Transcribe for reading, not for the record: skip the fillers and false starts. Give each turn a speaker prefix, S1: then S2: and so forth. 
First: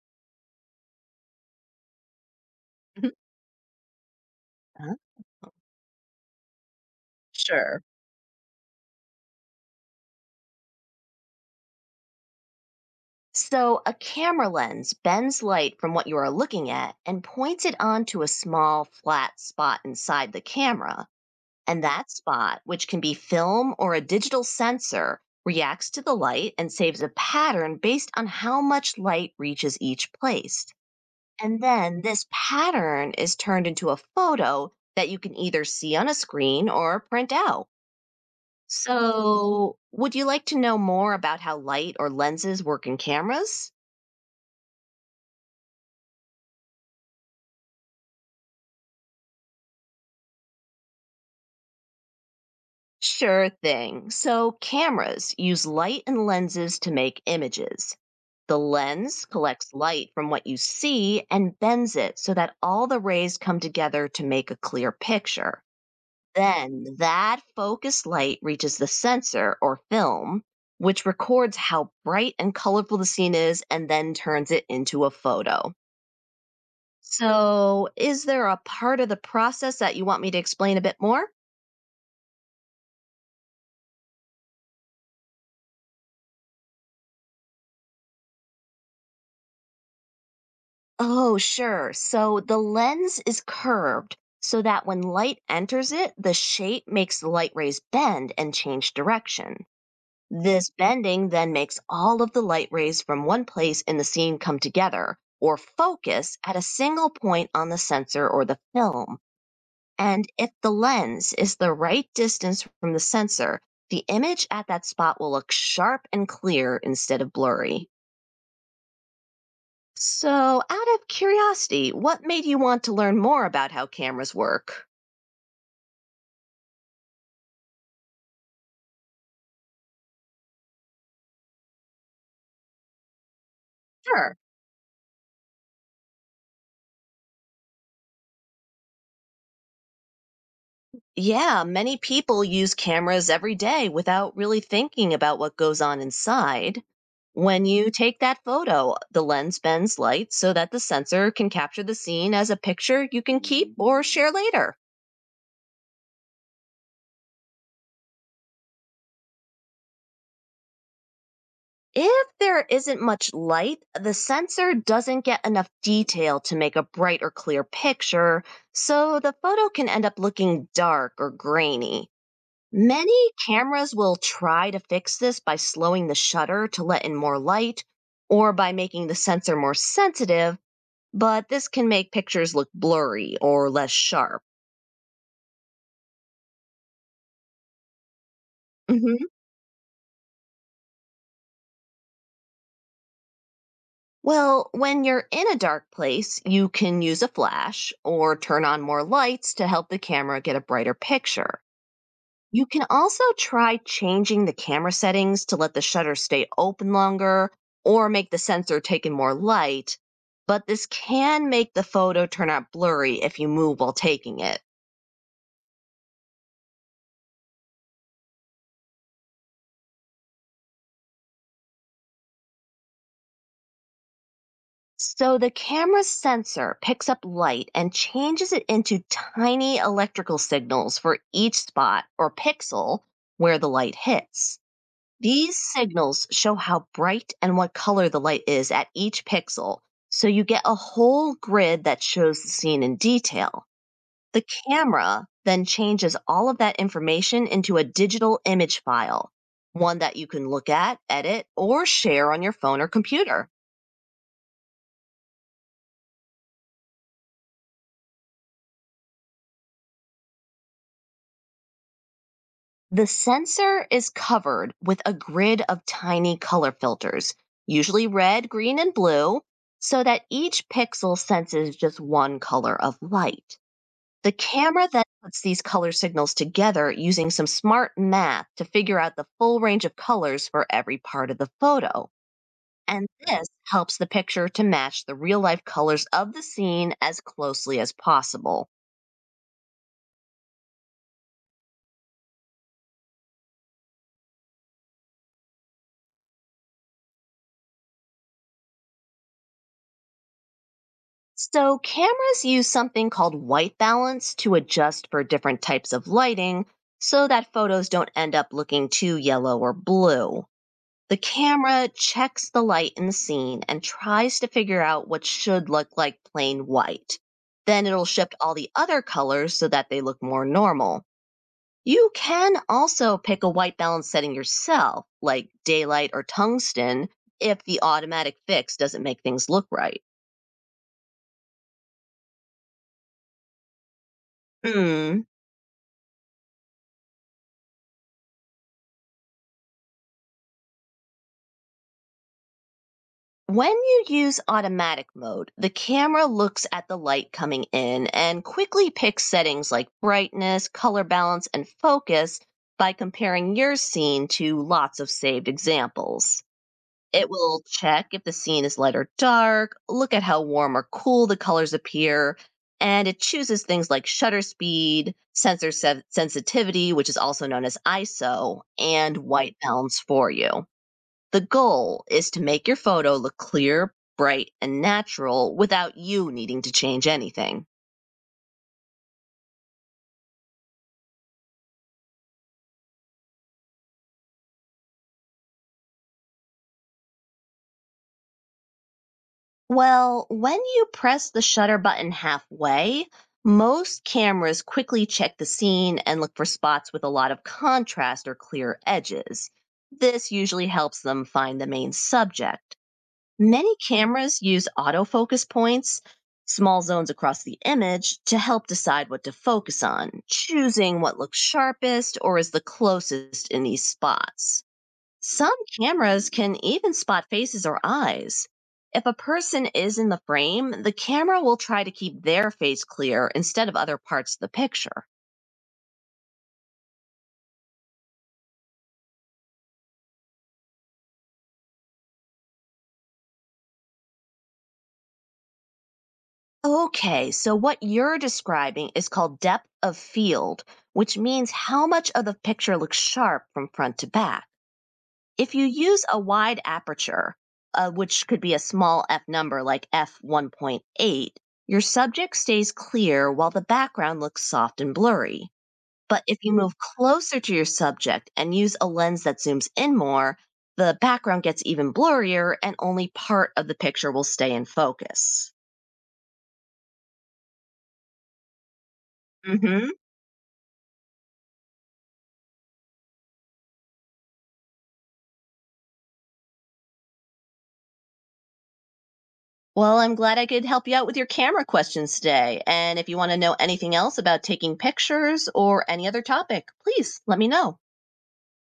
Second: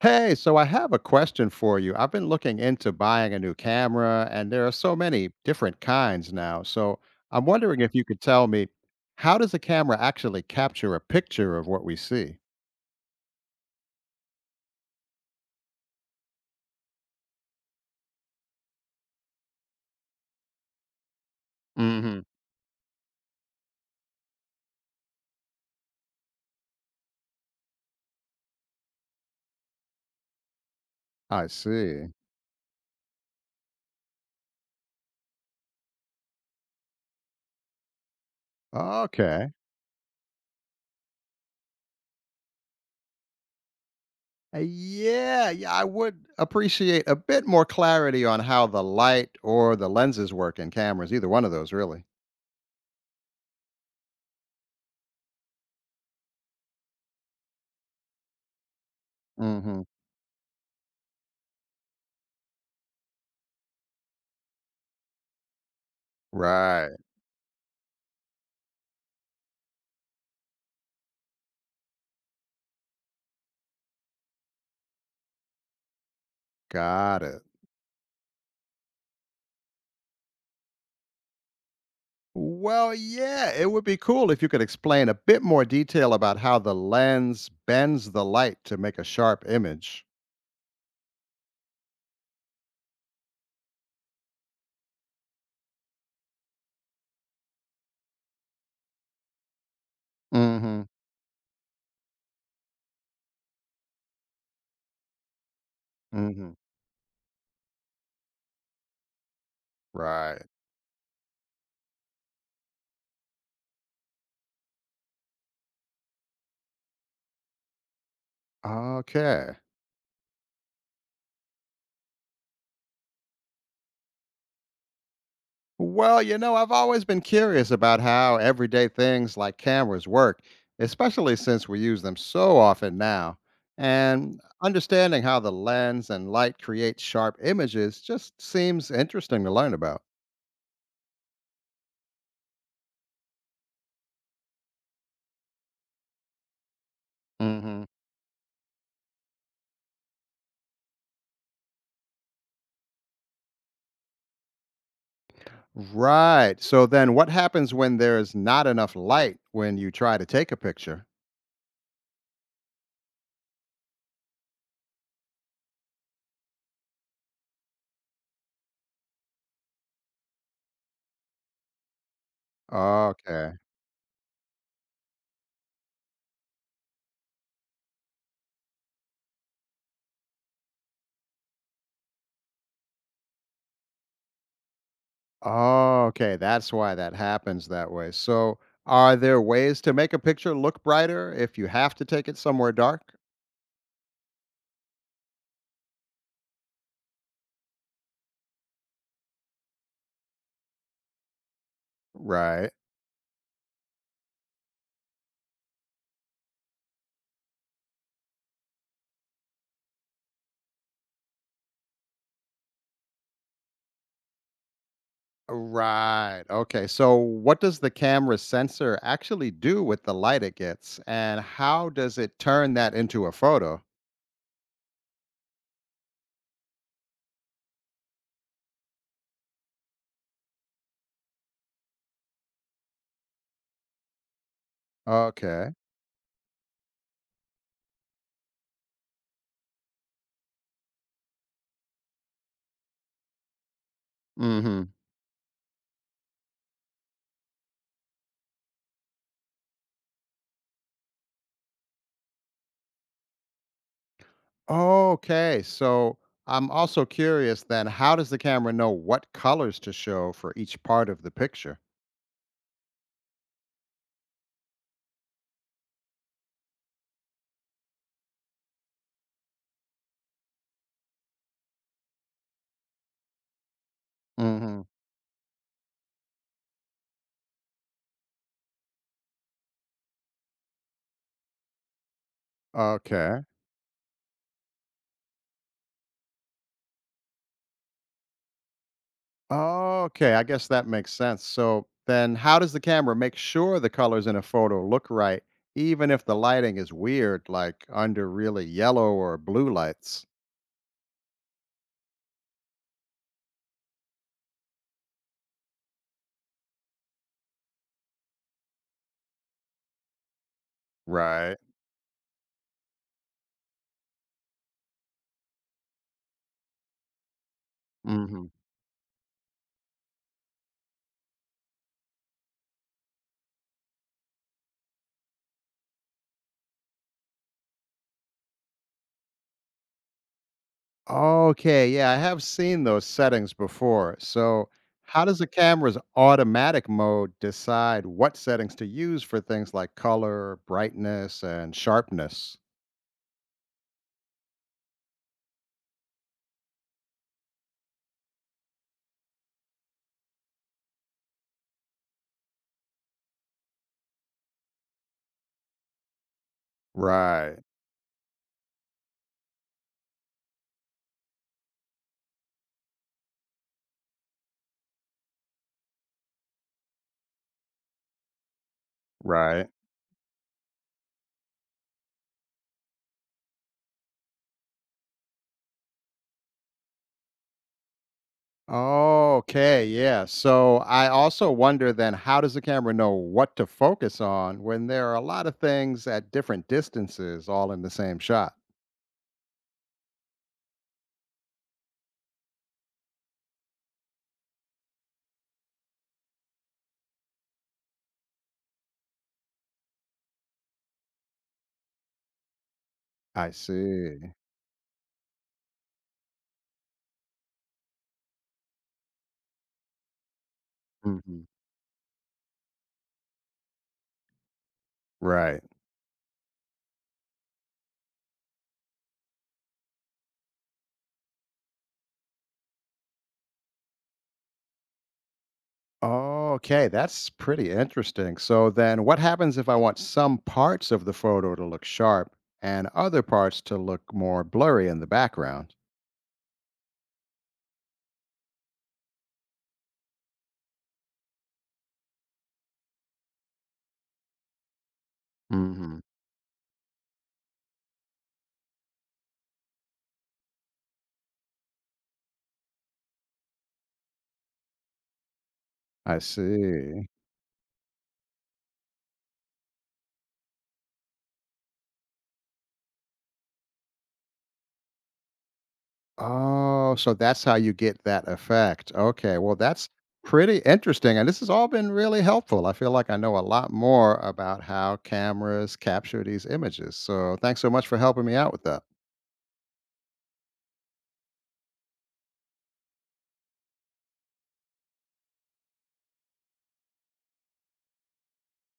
S1: Hey, so I have a question for you. I've been looking into
S2: Mhm.
S1: buying a new camera, and there are so
S2: Uh-huh.
S1: many different kinds now. So I'm wondering
S2: Sure.
S1: if you could tell me, how does a camera actually capture a picture of what we see?
S2: So, a camera lens bends light from what you are looking at and points it onto a small, flat spot inside the camera. And that
S1: Hmm,
S2: spot, which can be film or a digital sensor, reacts to the light and saves a pattern based on how much light reaches each place.
S1: I
S2: And then
S1: see.
S2: this pattern is turned into a photo that you can either see on a screen or print out.
S1: Okay.
S2: So, would you like to know more about how light or lenses work in cameras?
S1: Yeah, yeah, I would appreciate a bit more clarity on how the light or the lenses work in cameras, either one of those, really.
S2: Sure thing. So, cameras use light and lenses to make images. The lens collects
S1: Hmm.
S2: light from what you see and bends it so that all the rays come together to make a clear picture. Then,
S1: Right.
S2: that focused light reaches the sensor or film, which records how bright and colorful the scene is and then turns it into a photo.
S1: Got it.
S2: So, is there a part of the process that you want me to explain a bit more?
S1: Well, yeah, it would be cool if you could explain a bit more detail about how the lens bends the light to make a sharp image.
S2: Oh, sure. So the lens is curved so that when light enters it, the shape makes the light rays bend and change direction.
S1: Mm
S2: This
S1: hmm.
S2: bending then makes all of the light rays from one place in the scene come together or
S1: Mm
S2: focus
S1: hmm.
S2: at a single point on the sensor or the film. And
S1: Right.
S2: if the lens is the right distance from the sensor, the image at that spot will look sharp and clear instead of blurry.
S1: Okay.
S2: So, out of curiosity, what made you want to learn more about how cameras work?
S1: Well, you know, I've always been curious about how everyday things like cameras work, especially since we use them so often now.
S2: Sure.
S1: And understanding how the lens and light create sharp images just seems interesting to learn about.
S2: Yeah, many people use cameras every day without really thinking about what goes on inside. When you take that photo, the lens bends light so that the sensor can capture the scene as a picture you can keep or share later.
S1: Right. So then what happens when there's not enough light when you try to take a picture?
S2: If there isn't much light, the sensor doesn't get enough detail to make a bright or clear picture, so the photo can end up looking dark or grainy. Many
S1: Okay.
S2: cameras will try to fix this by slowing the shutter to let in more light or by making the sensor more sensitive, but this can make pictures look blurry or less sharp.
S1: Okay, that's why that happens that way. So are
S2: Mm-hmm.
S1: there ways to make a picture look brighter if you have to take it somewhere dark?
S2: Well, when you're in a dark place, you can use a flash or turn on more lights to help the camera get a brighter picture. You
S1: Right.
S2: can also try changing the camera settings to let the shutter stay open longer or make the sensor take in more light, but this can make the photo turn out blurry if you move while taking it.
S1: Right. Okay. So what does the camera sensor actually do with the light it gets, and how does it turn that into a photo?
S2: So the camera's sensor picks up light and changes it into tiny electrical signals for each spot or pixel where the light hits. These
S1: Okay.
S2: signals show how bright and what color the light is at each pixel, so you get a whole grid that shows the scene in detail. The
S1: Mhm.
S2: camera then changes all of that information into a digital image file, one that you can look at, edit, or share on your phone or computer.
S1: Okay, so I'm also curious then, how does the camera know what colors to show for each part of the picture?
S2: The sensor is covered with a grid of tiny color filters, usually red, green, and blue, so that each pixel senses just one color of light. The
S1: Hmm.
S2: camera then puts these color signals together using some smart math to figure out the full range of colors for every part of the photo. And
S1: Okay.
S2: this helps the picture to match the real life colors of the scene as closely as possible.
S1: Okay, I guess that makes sense. So then, how does the camera make sure the colors in a photo look right, even if the lighting is weird, like under really yellow or blue lights?
S2: So, cameras use something called white balance to adjust for different types of lighting so that photos don't end up looking too yellow or blue. The
S1: Right.
S2: camera checks the light in the scene and tries to figure out what should look like plain white. Then it'll shift all the other colors so that they look more normal. You can also pick a white balance setting yourself, like daylight or tungsten, if the automatic fix doesn't make things look right.
S1: Okay, yeah, I have seen those settings before. So,
S2: Hmm,
S1: how does the camera's automatic mode decide what settings to use for things like color, brightness, and sharpness?
S2: When you use automatic mode, the camera looks at the light coming in and quickly picks settings like brightness, color balance, and focus by comparing your scene to lots of saved examples. It
S1: Right,
S2: will check if the scene is light or dark, look at how warm or cool the colors appear, and it chooses things like shutter speed, sensitivity, which is also known as ISO, and white
S1: right.
S2: balance for you. The goal is to make your photo look clear, bright, and natural without you needing to change anything.
S1: Okay, yeah. So, I also wonder then, how does the camera know what to focus on when there are a lot of things at different distances all in the same shot?
S2: Well, when you press the shutter button halfway, most cameras quickly check the scene and look for spots with a lot of contrast or clear edges. This usually helps them find the main subject.
S1: I
S2: Many
S1: see.
S2: cameras use autofocus points, small zones across the image, to help decide what to focus on, choosing what looks
S1: Mhm.
S2: sharpest or is the closest in these spots. Some
S1: Right.
S2: cameras can even spot faces or eyes. If a person is in the frame, the camera will try to keep their face clear instead of other parts of the picture.
S1: Okay, that's pretty interesting. So then what happens if I want some parts of the photo to look sharp and other parts to look more blurry in the background?
S2: Okay, so what you're describing is called depth of field, which means how much of the picture looks sharp from front to back. If you
S1: Mhm.
S2: use a wide aperture, which could be a small f number like f1.8, your subject stays clear while the background looks soft and blurry.
S1: I
S2: But if you move
S1: see.
S2: closer to your subject and use a lens that zooms in more, the background gets even blurrier and only part of the picture will stay in focus.
S1: Oh, so that's how you get that effect. Okay. Well, that's
S2: hmm
S1: pretty interesting, and this has all been really helpful. I feel like I know a lot more about how cameras capture these images. So, thanks so much for helping me out with that.
S2: Well, I'm glad I could help you out with your camera questions today. And if you want to know anything else about taking pictures or any other topic, please let me know.